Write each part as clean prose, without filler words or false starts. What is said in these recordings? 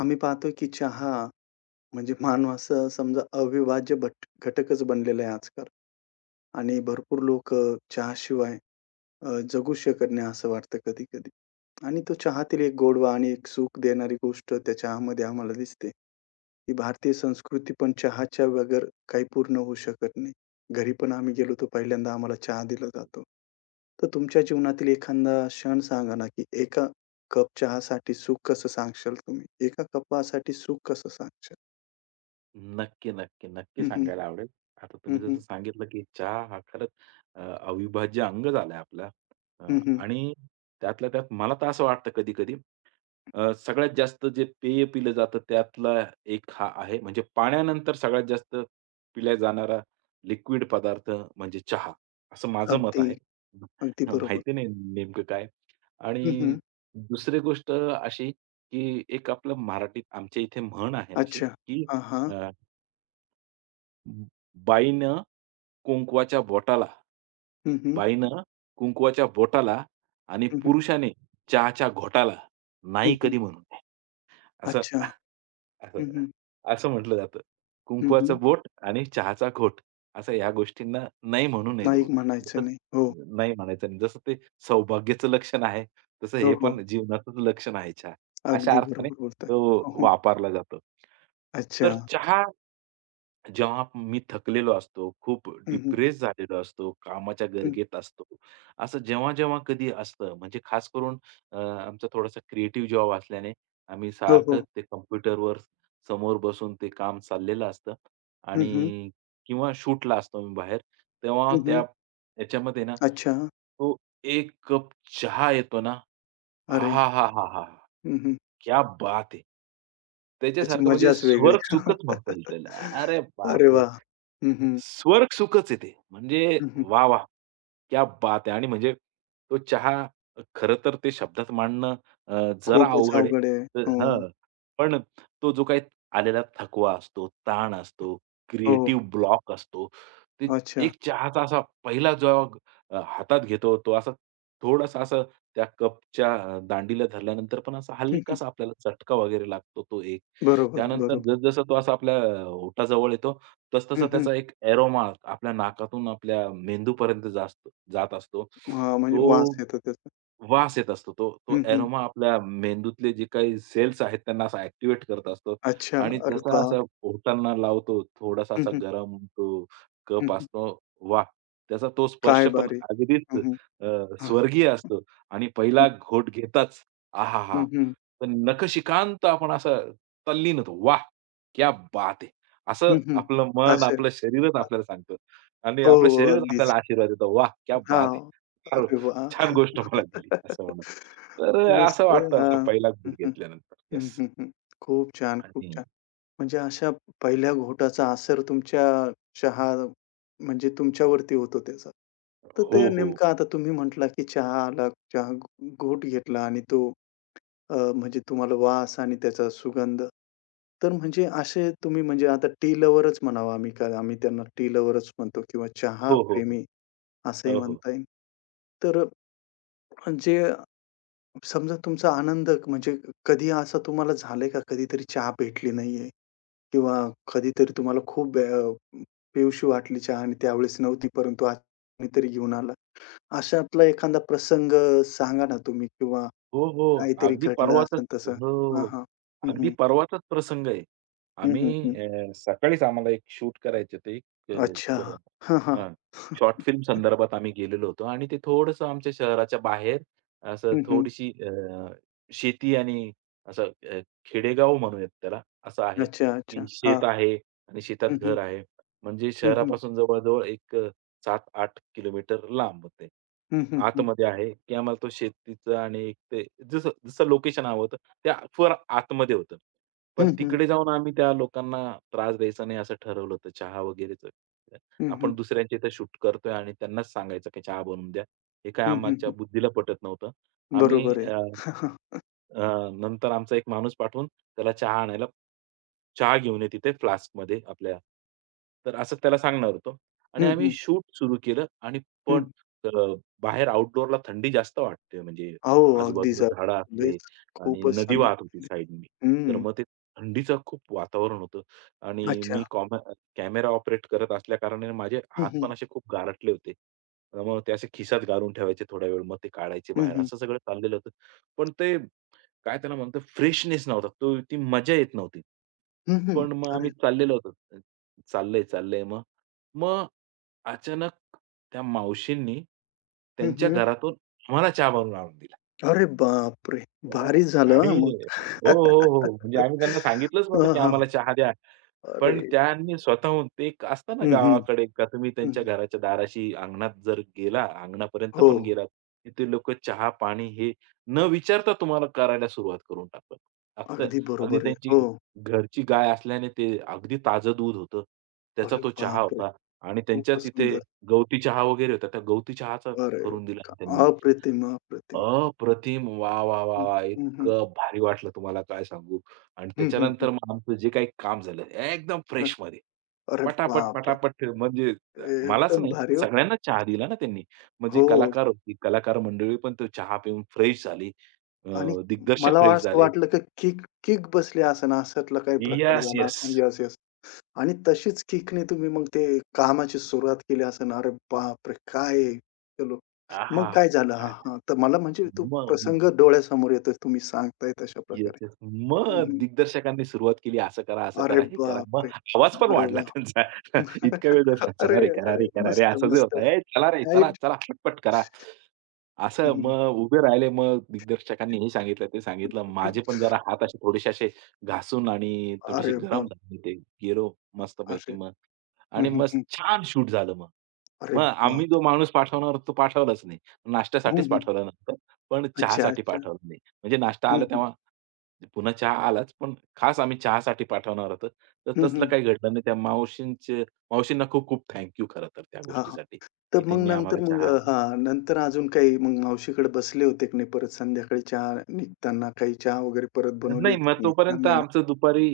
आम्ही पाहतो की चहा म्हणजे मानवाचा समजा अविभाज्य घटकच बनलेला आहे आजकाल आणि भरपूर लोक चहाशिवाय जगू शकत नाही असं वाटतं कधी-कधी. आणि तो चहातील एक गोडवा आणि एक सुख देणारी गोष्ट त्या चहामध्ये आम्हाला दिसते. ही भारतीय संस्कृती पण चहाच्या बगैर काही पूर्ण होऊ शकत नाही. घरी पण आम्ही गेलो तर पहिल्यांदा आम्हाला चहा दिला जातो. तर तुमच्या जीवनातील एखादा क्षण सांगा ना, की एका कप चहासाठी सुख कसं सांगशाल तुम्ही? एका कपासाठी सुख कसं सांगशाल? नक्की, नक्की, नक्की हं, हं. सांगायला आवडेल. आता हं, तुम्ही हं. जसं सांगितलं, की चहा हा खरंच अ, अविभाज्य अंग झालाय आपला. अ, हं, हं. आणि त्यातल्या त्यात मला तर असं वाटतं कधी-कधी, सगळ्यात जास्त जे पेय पिलं जातं त्यातला एक हा आहे. म्हणजे पाण्यानंतर सगळ्यात जास्त पिला जाणारा लिक्विड पदार्थ म्हणजे चहा, असं माझं मत अगदी, आहे. अगदी बरोबर. माहिती नाही नेमकं काय? हं, आणि हं. दुसरी गोष्ट अशी, की एक आपलं मराठीत आमच्या इथे म्हण आहे अशी, अच्छा. की हां, हां. बाईनं कुंकवाच्या बोटाला हं, हं. बाईनं कुंकवाच्या बोटाला आणि हं, हं. पुरुषाने चहाच्या घोटाला हं, नाही हं. कधी म्हणू नये. असं अच्छा. असं हं, हं. असं म्हटलं जातं. हं, हं. कुंकवाचं बोट आणि चहाचा घोट, असं या गोष्टींना नाही म्हणू नये नाही बुवा. म्हणायचं जसं नाही. हो. नाही म्हणायचं आणि जसं ते सौभाग्याचं लक्षण आहे, तसं हो, हे हो. पण जीवनाचंच लक्षण आहे चहा. अशा अगदी अर्थाने बरोबर बोलताय. तो हो, हो. वापरला जातो. अच्छा. तर चहा जेव्हा मी थकलेलो असतो, खूप हं, हं. डिप्रेस झालेलो असतो, कामाच्या हं. गर्गेत असतो. असं जेव्हा-जेव्हा कधी असतं म्हणजे खास करून, आमचा थोडासा क्रिएटिव्ह जॉब असल्याने आम्ही हो, सारखं हो. ते कॉम्प्युटरवर समोर बसून ते काम चाललेलं असतं हं, हं. आणि किंवा शूटला असतो मी बाहेर. तेव्हा हं, हं. त्या याच्यामध्ये ना, अच्छा. तो एक कप चहा येतो ना, अरे! आहाहाहाहा! हं, हं. क्या बात है! त्याची त्याच्यासारखं म्हणजे मजाच वेगळी. स्वर्ग सुखच म्हणता येईल त्याला. अरे अरे बापरे! वाह! हं, हं. स्वर्गसुखच आहे ते. म्हणजे हं, हं. वाह, वाह! क्या बात है! आणि म्हणजे तो चहा खरं तर ते शब्दात मांडणं जरा खूपच अवघड आहे. अवघड आहे. तर हो. हं. पण तो जो काही आलेला थकवा असतो, ताण असतो, हो. हो. क्रिएटिव्ह ब्लॉक असतो. ते अच्छा. एक चहाचा असा पहिला जॉग हातात घेतो, तो असा थोडासा असं त्या कपच्या दांडीला धरल्यानंतर पण असा हं, हं. हलकासा आपल्याला चटका वगैरे लागतो तो एक. बरोबर, त्यानंतर बरोबर. जसजसा तो असा आपल्या ओठाजवळ येतो, हं, तसतसा हं. त्याचा एक एरोमा आपल्या नाकातून आपल्या मेंदूपर्यंत जास्त जात असतो. हां, म्हणजे तो वास येतो त्याचा. वास येत असतो. तो तो हं, हं. एरोमा आपल्या मेंदूतले जे काही सेल्स आहेत त्यांना असं ॲक्टिव्हेट करत असतो अच्छा. आणि अरे जसा बाप! असा ओठांना लावतो, थोडासा हं, असा हं. गरम तो हं, कप हं. असतो. वाह! त्याचा तो स्पर्श काय पण भारी! अगदीच हं, हं. हां. स्वर्गीय असतो आणि पहिला हं, घोट घेताच हं, आहाहा! हं. तर नखशिखांत आपण असा तल्लीन होतो. वाह! क्या बात है! असं हं, हं. आपलं मन, असं. आपलं शरीरच अ, आपल्याला सांगतं आणि हो, आपलं हो. शरीरच अगदीच. आपल्याला आशीर्वाद देतं. वाह! क्या बात है! हां. फार अरे वाह! छान गोष्ट मला दिली असं म्हणून. तर असं मस्त. वाटतं असा हां. पहिला हं, घूट हं. घेतल्यानंतर. हं, येस. हं, हं. खूप छान, खूप आणि छान. म्हणजे अशा पहिल्या घोटाचा असर तुमच्या चहा म्हणजे तुमच्यावरती होतो त्याचा. तर ते हो, हो. नेमकं आता तुम्ही म्हटला की चहा आला, चहा घोट घेतला आणि तो म्हणजे तुम्हाला वास आणि त्याचा सुगंध. तर म्हणजे असे तुम्ही म्हणजे आता टी लव्हरच म्हणावा आम्ही, कारण आम्ही त्यांना टी लव्हरच म्हणतो किंवा चहा हो, हो, हो. प्रेमी असंही हो, हो. म्हणता येईल. तर जे समजा तुमचा आनंद म्हणजे कधी असं तुम्हाला झालंय का कधीतरी चहा भेटली नाहीये किंवा कधीतरी तुम्हाला खूप पिऊशी वाटली चहा आणि त्यावेळेस नव्हती, परंतु आज कोणीतरी घेऊन आला. अशातला एखादा प्रसंग सांगा ना तुम्ही किंवा हो, हो. काहीतरी अगदी घडलं परवाचाच. असेल तसं? हां, हो. हां. अगदी परवाचाच प्रसंग आहे. हं, हं, आम्ही, हं. सकाळीच आम्हाला एक शूट करायचं होतं. एक अ, अच्छा. ड हां, हां. हां. शॉर्ट फिल्म संदर्भात आम्ही गेलेलो होतो आणि ते थोडंसं आमच्या शहराच्या बाहेर, असं हं, हं. थोडीशी शेती आणि असं अ, खेडेगाव म्हणूयात त्याला. असं आहे, अच्छा, की अच्छा. हां. शेत आहे आणि शेतात हं, हं. घर आहे. म्हणजे हं, हं. शहरापासून जवळ-जवळ एक, 7-8 किलोमीटर लांब होते. हं, हं, हं. आतमध्ये आहे, की आम्हाला तो शेतीचं आणि एक ते, जसं जसं लोकेशन हवं होतं, त्या फार आतमध्ये होतं. हं, पण हं. तिकडे जाऊन आम्ही त्या लोकांना त्रास द्यायचा नाही असं ठरवलं होतं. चहा वगैरेचं. हं, हं. आपण दुसऱ्यांच्या इथे शूट करतोय आणि त्यांनाच सांगायचं की चहा बनवून द्या. हे काय हं, हं, आमच्या हं. बुद्धीला पटत नव्हतं. आम्ही बरोबर आहे. अ, नंतर आमचा एक माणूस पाठवून त्याला चहा आणायला, चहा घेऊन ये तिथे फ्लास्कमध्ये आपल्या. तर असं त्याला सांगणार होतो. आणि हं, आम्ही हं. शूट सुरू केलं आणि पण, हं. अ, बाहेर आउटडोअरला थंडी जास्त वाटते म्हणजे हो, अगदीच. आजूबाजूला झाडं असले लयच आणि खूपच नदी सांगा. वाहत होती साईडनी. तर हं. मग ते थंडीचं खूप वातावरण होतं आणि अच्छा. मी कॅमेरा ऑपरेट करत असल्याकारणाने माझे हं, हात हं. पण असे खूप गारटले होते. मग ते असे खिशात घालून ठेवायचे थोडा वेळ, मग ते काढायचे हं, बाहेर, हं. असं सगळं चाललेलं होतं. पण ते काय त्याला म्हणतो फ्रेशनेस नव्हता. तो ती मजा येत नव्हती. हं, हं. पण मग अरे आम्ही चाललेलो होतो. चाललंय, चाललंय मग. मग अचानक त्या मावशींनी हं, त्यांच्या हं. घरातून आम्हाला चहा बनवून आणून दिला. अरे बापरे! वा. भारीच झालं आणि हां मग. हो, हो, हो. म्हणजे आम्ही त्यांना सांगितलंच नव्हतं, हां, की हां. आम्हाला चहा द्या. अरे! पण त्यांनी स्वतःहून ते एक असतं ना हं, हं. गावाकडे का, तुम्ही त्यांच्या हं. घराच्या दाराशी अंगणात जर गेला, अंगणापर्यंत हो. पण गेलात, तिथे लोकं चहा, पाणी हे न विचारता तुम्हाला करायला सुरुवात करून टाकतात. टाकतं अगदी अगदी. बरोबर आहे. त्यांची हो. घरची गाय असल्याने ते अगदी ताजं दूध होतं. त्याचा अरे तो चहा बापरे! होता आणि खूपच त्यांच्याच इथे सुंदर. गवती चहा वगैरे होता. त्या गवती चहाचा अरे! करून दिला वा. त्यांनी. अप्रतिम, अप्रतिम. अप्रतिम! वा वाह, वाह, हं, वाह! हं, हं. इतकं भारी वाटलं तुम्हाला काय सांगू. आणि हं, हं, हं. त्याच्यानंतर मग आमचं जे काही काम झालं एकदम अ, फ्रेशमध्ये. अरे पटापट, बापरे! पटापट म्हणजे, मलाच एकदम नाही, भारी हो. सगळ्यांना चहा दिला ना त्यांनी. मग जी हो. हो. कलाकार होती, कलाकार मंडळी पण तो चहा पिऊन फ्रेश झाली. अ, आणि दिग्दर्शक मला फ्रेश असं झाले. वाटलं की किक किक बसली असेल अशातला काही प्रकार येस, झाला असेल. येस. Yes, yes. आणि तशीच किकने तुम्ही मग ते कामाची सुरुवात केली असेल. अरे बापरे! काय आहे? चलो. मग आहाहा! काय झालं? हां, काय हां. तर मला म्हणजे तो प्रसंग मग डोळ्यासमोर येतोय तुम्ही सांगताय तशा येस, प्रकारे. येस. हं, मग हं. दिग्दर्शकांनी सुरुवात केली, असं करा, असं अरे करा, हे करा. मग बापरे! आवाज पण अरे वाढला वाह! त्यांचा. इतका वेळ जाऊन, अरे, "चला रे, करा अरे, रे, करा रे," मस्त, असा जो मस्त. होता, "ए, चला रे, चला, राइट. चला, पटपट करा." हं, असं हं. मग उभे राहिले. मग दिग्दर्शकांनी हे सांगितलं, ते सांगितलं. माझे पण जरा हात असे थोडेसे असे घासून आणि थोडेसे अरे गरम बाप! झाले ते. गेलो अरे मस्तपैकी मग हं, आणि हं, मग हं. छान शूट झालं मग. अरे मग बाप! आम्ही जो माणूस पाठवणार होतो तो पाठवलाच नाही. हं, नाश्त्यासाठीच हं. पाठवला नंतर, पण अच्छा, चहासाठी अच्छा. पाठवला नाही. म्हणजे नाश्ता हं, आला हं. तेव्हा पुन्हा चहा आलाच, पण खास आम्ही चहासाठी पाठवणार होतो. तर हं, तसलं हं. काही घडलं नाही. त्या मावशींचे मावशींना खूप खूप थँक खरं तर त्या हां, हां. गोष्टीसाठी, की तर मग त्यांनी आम्हाला नंतर मग चहा. हां, नंतर अजून काही मग मावशीकडे बसले होते की नाही परत संध्याकाळी चहा निघताना काही चहा वगैरे परत बनवली नाही, होती मग की नाही? हां, तोपर्यंत नाही, नाही. आमचं दुपारी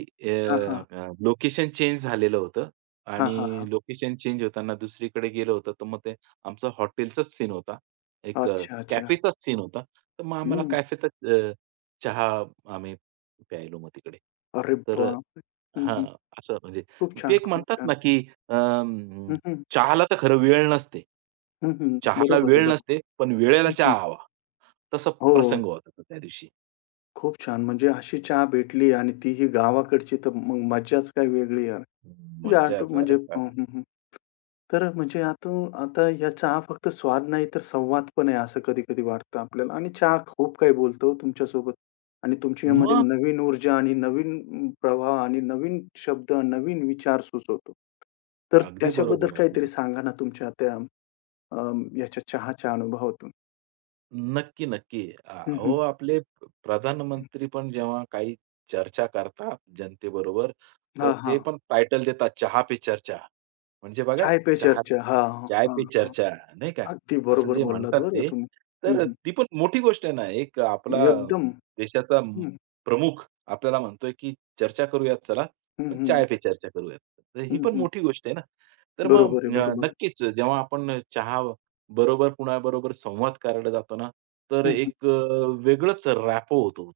हां, हां. लोकेशन चेंज झालेलं होतं हां, हां, हां. आणि लोकेशन चेंज होताना दुसरीकडे गेलं होतं, तर मग ते आमचं हॉटेलचाच सीन होता. एक अच्छा, अच्छा. कॅफेचाच सीन होता. तर मग आम्हाला हं. कॅफेतच चहा आम्ही प्यायलो मग तिकडे. अरे तर बापरे! हं, हां, हं. असं म्हणजे खूप ते छान, एक खूप म्हणतात छान. ना, की अं, हं, हं. चहाला तर खरं वेळ नसते. हं, हं. चहाला बरोबर आहे, वेळ बरोबर. नसते, पण वेळेला हं, हं. चहा हवा. तसा हो. प्रसंग होता तो त्या दिवशी. खूप छान. म्हणजे अशी चहा भेटली आणि तीही गावाकडची, तर मग मज्जाच काही वेगळी यार. म्हणजे आठव मज्जाच. म्हणजे अरे, काय हं, हं, हं. तर म्हणजे आता आता या चहा फक्त स्वाद नाही, तर संवाद पण आहे, असं कधी-कधी वाटतं आपल्याला. आणि चहा खूप काही बोलतो तुमच्यासोबत. आणि तुमच्यामध्ये मग नवीन ऊर्जा आणि नवीन प्रवाह आणि नवीन शब्द, नवीन विचार सुचवतो. तर अगदी त्याच्याबद्दल बरोबर काहीतरी आहे. सांगा ना तुमच्या त्या अ, याच्या चहाच्या अनुभवातून? नक्की, नक्की. हं, अहो हं, आपले हं. प्रधानमंत्री पण जेव्हा काही चर्चा करतात जनतेबरोबर, हां, तर ते हां. पण टायटल देतात चहा पे चर्चा. म्हणजे बघा चाय पे चहा, चर्चा. हां, चाय हां, पे हां, चर्चा, नाही का? अगदी असं बरोबर जे बोललात म्हणतात बरं ते, तुम्ही. हं, तर हं. ती पण मोठी गोष्ट आहे ना. एक आपला एकदम. देशाचा हं, प्रमुख आपल्याला म्हणतोय, की चर्चा करूयात चला, हं, पण हं. चाय पे चर्चा करूयात. तर ही हं, पण हं. मोठी गोष्ट आहे ना. तर बरोबर आहे, मग बरोबर आहे. नक्कीच जेव्हा आपण चहा बरोबर कुणाबरोबर संवाद करायला जातो ना, तर हं, हं. एक वेगळंच रॅपो होतो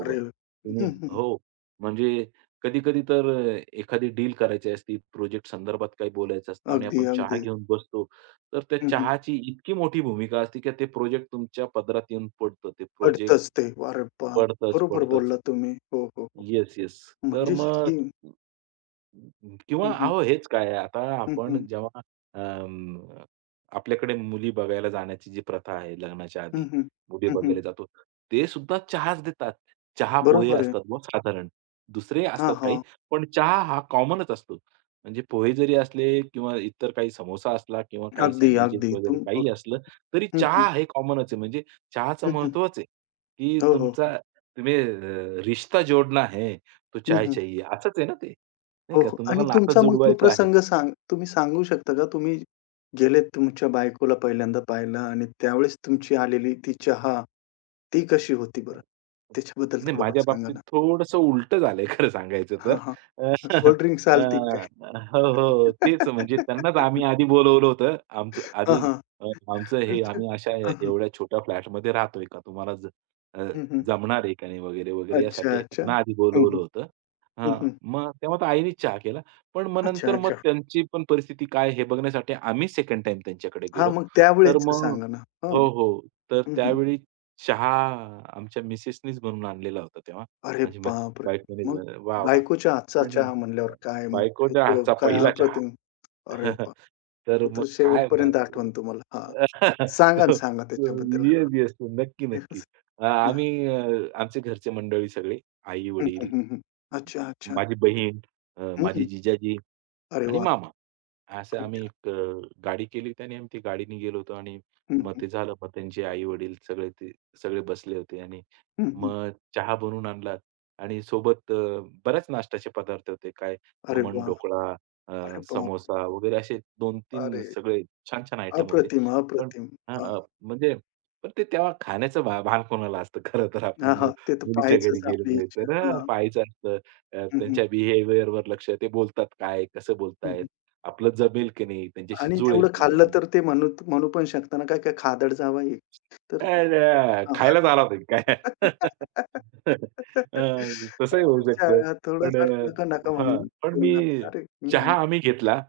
अरे तुम्ही हं, हं. हो, म्हणजे कधी-कधी तर, एखादी डील करायची असती, प्रोजेक्ट संदर्भात काही बोलायचं असतं आणि अगदी, आपण चहा अगदी. घेऊन बसतो. तर त्या हं, हं. चहाची इतकी मोठी भूमिका असते, की ते प्रोजेक्ट तुमच्या पदरात येऊन पडतं. ते प्रोजेक्ट पडतंच ते. अरे बाप! पडतंच, बरोबर पडतंच. बोललात तुम्ही. हो, हो, हो. Yes, yes. तर म्हणजे मग ही किंवा हं, हं. अहो हेच काय आहे, आता हं, आपण हं. जेव्हा अं, आपल्याकडे मुली बघायला जाण्याची जी प्रथा आहे लग्नाच्या हं, आधी, हं. मुली हं, हं. बघायला जातो. ते सुद्धा चहाच देतात. चहा पोहे बरोबर आहे. असतात मग साधारण. दुसरे हां, असतात काही, हां. पण चहा हा कॉमनच असतो. म्हणजे पोहे जरी असले किंवा इतर काही समोसा असला किंवा काही अगदी, सँडविचेस अगदी. वगैरे तुम काही बरो असलं, तरी हं, हं. चहा हे कॉमनच आहे. म्हणजे चहाचं हं, हं. महत्त्वच आहे. की हो, हो. हो. तुमचा, तुम्ही रिश्ता जोडना है तो हं, चाय हं. चाहिए. असंच आहे ना ते? नाही हो, का? हो. तुम्हाला आणि नातं तुमचा मग तो जुळवायचं आहे. प्रसंग सांग तुम्ही सांगू शकता का? तुम्ही गेलेत तुमच्या बायकोला पहिल्यांदा पाहायला आणि त्यावेळेस तुमची आलेली ती चहा, ती कशी होती बरं? त्याच्याबद्दल नाही, थोडंफार माझ्या सांगा बाबतीत ना? थोडंसं उलटं झालंय खरं सांगायचं तर. हां, हां. अ, कोल्ड ड्रिंक्स अ, आलती काय? हो, हो. हो, तेच म्हणजे त्यांनाच आम्ही आधी बोलवलं होतं. आमचं हां, आधी हां. अ, आमचं हे अच्छा. आम्ही अशा हां, हां. एवढ्या छोट्या फ्लॅटमध्ये राहतोय का? तुम्हाला अ, हं, हं. जमणार आहे का नाही वगैरे, वगैरे अच्छा, यासाठी अच्छा. त्यांना आधी हं, बोलवलं हं. होतं. हं, हां, हं. मग तेव्हा तर आईनेच चहा केला. पण मग अच्छा, नंतर मग अच्छा. त्यांची पण परिस्थिती काय हे बघण्यासाठी आम्ही सेकंड टाईम त्यांच्याकडे हां, गेलो. मग तर त्यावेळेसचं मग सांगा ना? हं. हो, हो. तर हं, हं. त्यावेळी चहा आमच्या मिसेसनीच बनवून आणलेला होता तेव्हा. अरे माझी बाय बापरे! बायकोनीच मग बनव, वाह! वाह! बायकोच्या हातचा आणि चहा म्हणल्यावर काय मग बायकोच्या तो हातचा काय पहिला चहा. अप्रतिम. अरे वाह! तर तो मग तर काय मग शेवटपर्यंत आठवण तुम्हाला. हां. सांगा ना, तो सांगा त्याच्याबद्दल. येस, हां. येस. नक्की, नक्की. तेच. अ, हां. आम्ही अ, आमचे घरचे मंडळी सगळे, हं, हं, आई-वडील, हं, हं. अच्छा, अच्छा. माझी बहीण, माझी हं. जिजाजी अरे आणि वाह! मामा. असं खूप आम्ही छान. एक गाडी केली त्याने, आम्ही ती गाडीने गेलो होतो आणि हं, मग हं. ते झालं. मग त्यांचे आई-वडील सगळे ते सगळे बसले होते आणि हं, हं. मग चहा बनवून आणला आणि सोबत, बऱ्याच नाश्त्याचे पदार्थ होते. काय अरे खमण, वाह! ढोकळा, अरे बापरे! समोसा वगैरे असे 2-3 अरे सगळे छान-छान आयटम होते. अप्रतिम, पण अप्रतिम. हां, हां. म्हणजे, पण ते तेव्हा खाण्याचं भान कोणाला असतं खरं तर आपण हां, हां. ते तर मुलीच्या पाहायचंच घरी आपली गेलेलो आहे इच्छा. तर हां, हां. पाहायचं असतं. हं, हं. त्यांच्या behavior वर लक्ष, ते बोलतात काय, कसं हं, बोलतायत, हं. आपलं जमेल की नाही, त्यांच्याशी आणि जुळेल तेवढं की खाल्लं नाही. तर ते म्हणू म्हणू पण शकता ना, काय काय खादड जावई आहे. तर खायलाच आला होता की काय? अ, तसंही होऊ अच्छा, शकतं. थोडं पण फार नका-नका हां, म्हणून पण ठेवून मी हं. टाकता. अरे! हं, हं. चहा आम्ही घेतला.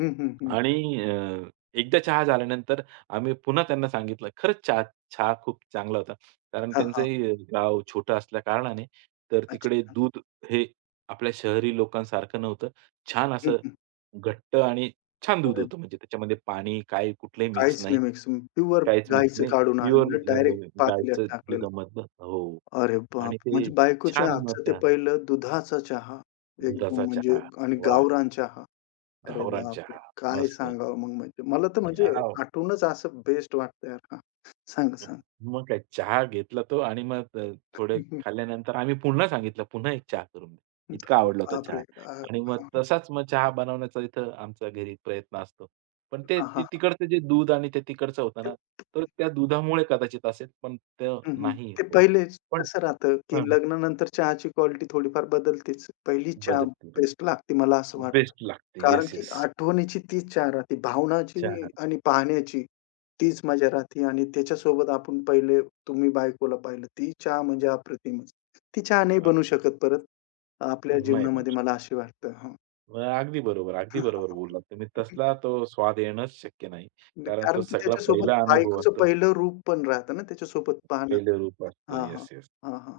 हं, हं, हं. आणि अ, एकदा चहा झाल्यानंतर आम्ही पुन्हा त्यांना सांगितलं. खरंच चहा, चहा खूप चांगला होता. कारण हां, हां. त्यांचंही गाव छोटं असल्या कारणाने, तर तिकडे अच्छा. दूध हे आपल्या शहरी लोकांसारखं नव्हतं. छान हं, असं हं. घट्ट आणि छान दूध अरे, होतं. म्हणजे त्याच्यामध्ये पाणी, काय कुठलंही मिक्स काहीच नाही. नाही मिक्स. प्युअर काहीच मिक्स गाईचं नाही. काढून प्युअर, आणलेलं डायरेक्ट पातेल्यात गाईचं टाकलेलं. दुधामधलं हो. अरे बाप! आणि ते म्हणजे बायकोच्या छान मग हातचं ते त्या पहिलं दुधाचा चहा. एकदम दुधाचा म्हणजे चहा. आणि वाह! गावरान चहा. अरे गावरान बापरे! चहा. काय मस्त. सांगावं मग म्हणजे. मला तर म्हणजे याह! आठवूनच असं बेस्ट वाटतं यार. हां. सांगा, सांगा. मग काय चहा घेतला तो आणि मग, थोडे हं, हं. खाल्ल्यानंतर आम्ही पुन्हा सांगितलं, "पुन्हा एक चहा करून दे." हं. इतका अरे आवडला होता चहा बापरे! अ, आणि मग तसाच मग चहा बनवण्याचा इथं आमचा घरी प्रयत्न असतो. पण ते हां, ती हां, तिकडचं जे दूध आणि ते तिकडचं होतं ना, हां. तर त्या दुधामुळे कदाचित असेल, पण ते हं, हं. नाही ते होत. पहिलेच पण कसं राहतं, की हां, लग्नानंतर चहाची क्वालिटी थोडीफार बदलतेच. पहिली चहा बदलते. बेस्ट लागते मला असं वाटतं. बेस्ट लागते. कारण येस, की येस. आठवणीची तीच चहा राहते. भावनाची चहा आणि पाहण्याची तीच मजा राहते आणि त्याच्यासोबत आपण पहिले तुम्ही बायकोला पाहिलं, ती चहा म्हणजे अप्रतिमच. ती चहा नाही अ, बनू शकत परत आपल्या नाही बनू जीवनामध्ये शकत. मला अशी वाटतं. हां. मग अगदी बरोबर, अगदी बरोबर बोललात तुम्ही. तसला तो स्वाद येणंच शक्य नाही. कारण कारण तो की सगळा त्याच्यासोबत पहिला अनुभव बायकोचं असतो. पहिलं रूप पण राहतं ना त्याच्यासोबत पाहणं. पहिलं रूप असतं. हां, हां. येस, येस, हां, हां.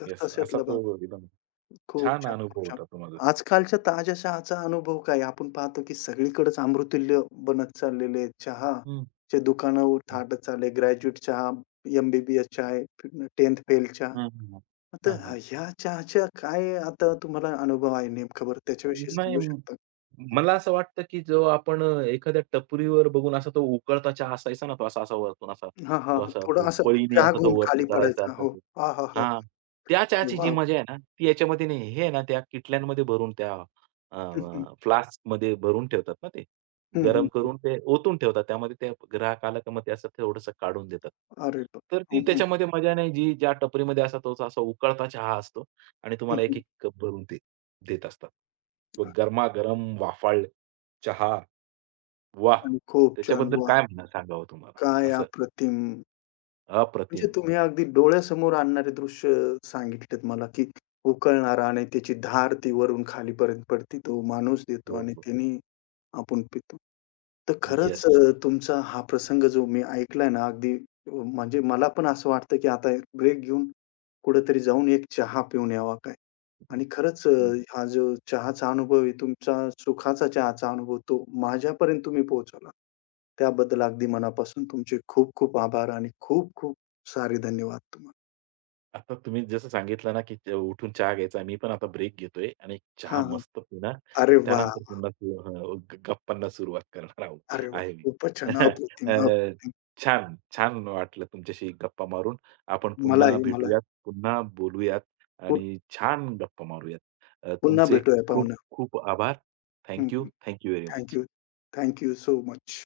तर येस. असा तशातला तो भाग. एकदम खूप छान छान, खूप अनुभव छान. होता तो माझा. आजकालच्या ताज्या चहाचा अनुभव काय? आपण पाहतो की सगळीकडेच अमृततुल्य बनत चाललेले आहेत. हं. चे दुकानावर हं. थाटत चालले ग्रॅज्युएट चहा, एम-बी-बी-एस चहा आहे, 10th फेल चहा. हां, हां, हां. तर हां, हां. ह्या चहाच्या काय आता तुम्हाला अनुभव आहे नेमका बरं त्याच्याविषयी नाही. सांगू शकता? मला असं वाटतं, की जो आपण एखाद्या टपरीवर बघून असा तो उकळता चहा असायचा ना, तो असा-असा वरतून असा, हां, हां. तो असा थोडं तो असं पळीने चहा असा तो घेऊन वरती खाली करायचा पडायचा. असा हो. तो. हां, हां, हां. हां, त्या अरे चहाची जी वाह! मजा आहे ना, ती याच्यामध्ये नाही. हे आहे ना, त्या किटल्यांमध्ये भरून त्या, अ, हं, हं. फ्लास्कमध्ये भरून ठेवतात ना ते. हं, हं, गरम हं. करून ते ओतून ठेवतात. त्यामध्ये ते ग्राहक आला का मग ते असं थोडंसं काढून देतात. अरे वाह! तर ती हं, हं. त्याच्यामध्ये मजा नाही, जी ज्या टपरीमध्ये असा तोच असा उकळता चहा असतो आणि हं, तुम्हाला हं. एक-एक कप भरून ते देत असतात. व गरमागरम वाफाळले चहा, वाह! आणि खूप छान. त्याच्याबद्दल वाह! काय म्हणा सांगावं तुम्हाला? काय असं अप्रतिम! म्हणजे अप्रतिम. तुम्ही अगदी डोळ्यासमोर आणणारे दृश्य सांगितलेत मला, की उकळणारा आणि त्याची धार ती वरून खालीपर्यंत पडते. तो माणूस देतो हो, आणि हो. त्याने आपण पितो. तर खरंच येस. तुमचा हा प्रसंग जो मी ऐकलाय ना, अगदी म्हणजे मला पण असं वाटतं, की आता एक ब्रेक घेऊन कुठेतरी जाऊन एक चहा पिऊन यावा काय. आणि खरंच हा जो चहाचा अनुभव आहे तुमचा सुखाचा चहाचा अनुभव तो माझ्यापर्यंत तुम्ही पोहोचवला. त्याबद्दल अगदी मनापासून तुमचे खूप खूप आभार आणि खूप खूप सारे धन्यवाद तुम्हाला. आता तुम्ही जसं सांगितलं ना, की उठून चहा घ्यायचा. मी पण आता ब्रेक घेतोय आणि हां, चहा हां. मस्त पिणार अरे आणि त्यानंतर वाह! पुन्हा सु हं, ग गप्पांना सुरुवात करणार आहोत अरे वाह! आहे मी. खूपच छान. अप्रतिम, अ, अप्रतिम. छान, छान वाटलं तुमच्याशी गप्पा मारून. आपण पुन्हा मलाही, मलाही. भेटूयात, पुन्हा बोलूयात पु आणि छान गप्पा मारूयात. पुन्हा तुमचे भेटूया खूप पाहुण्या. खूप आभार. हं, थँक यू. हं. Very thank much. You. Thank you so much.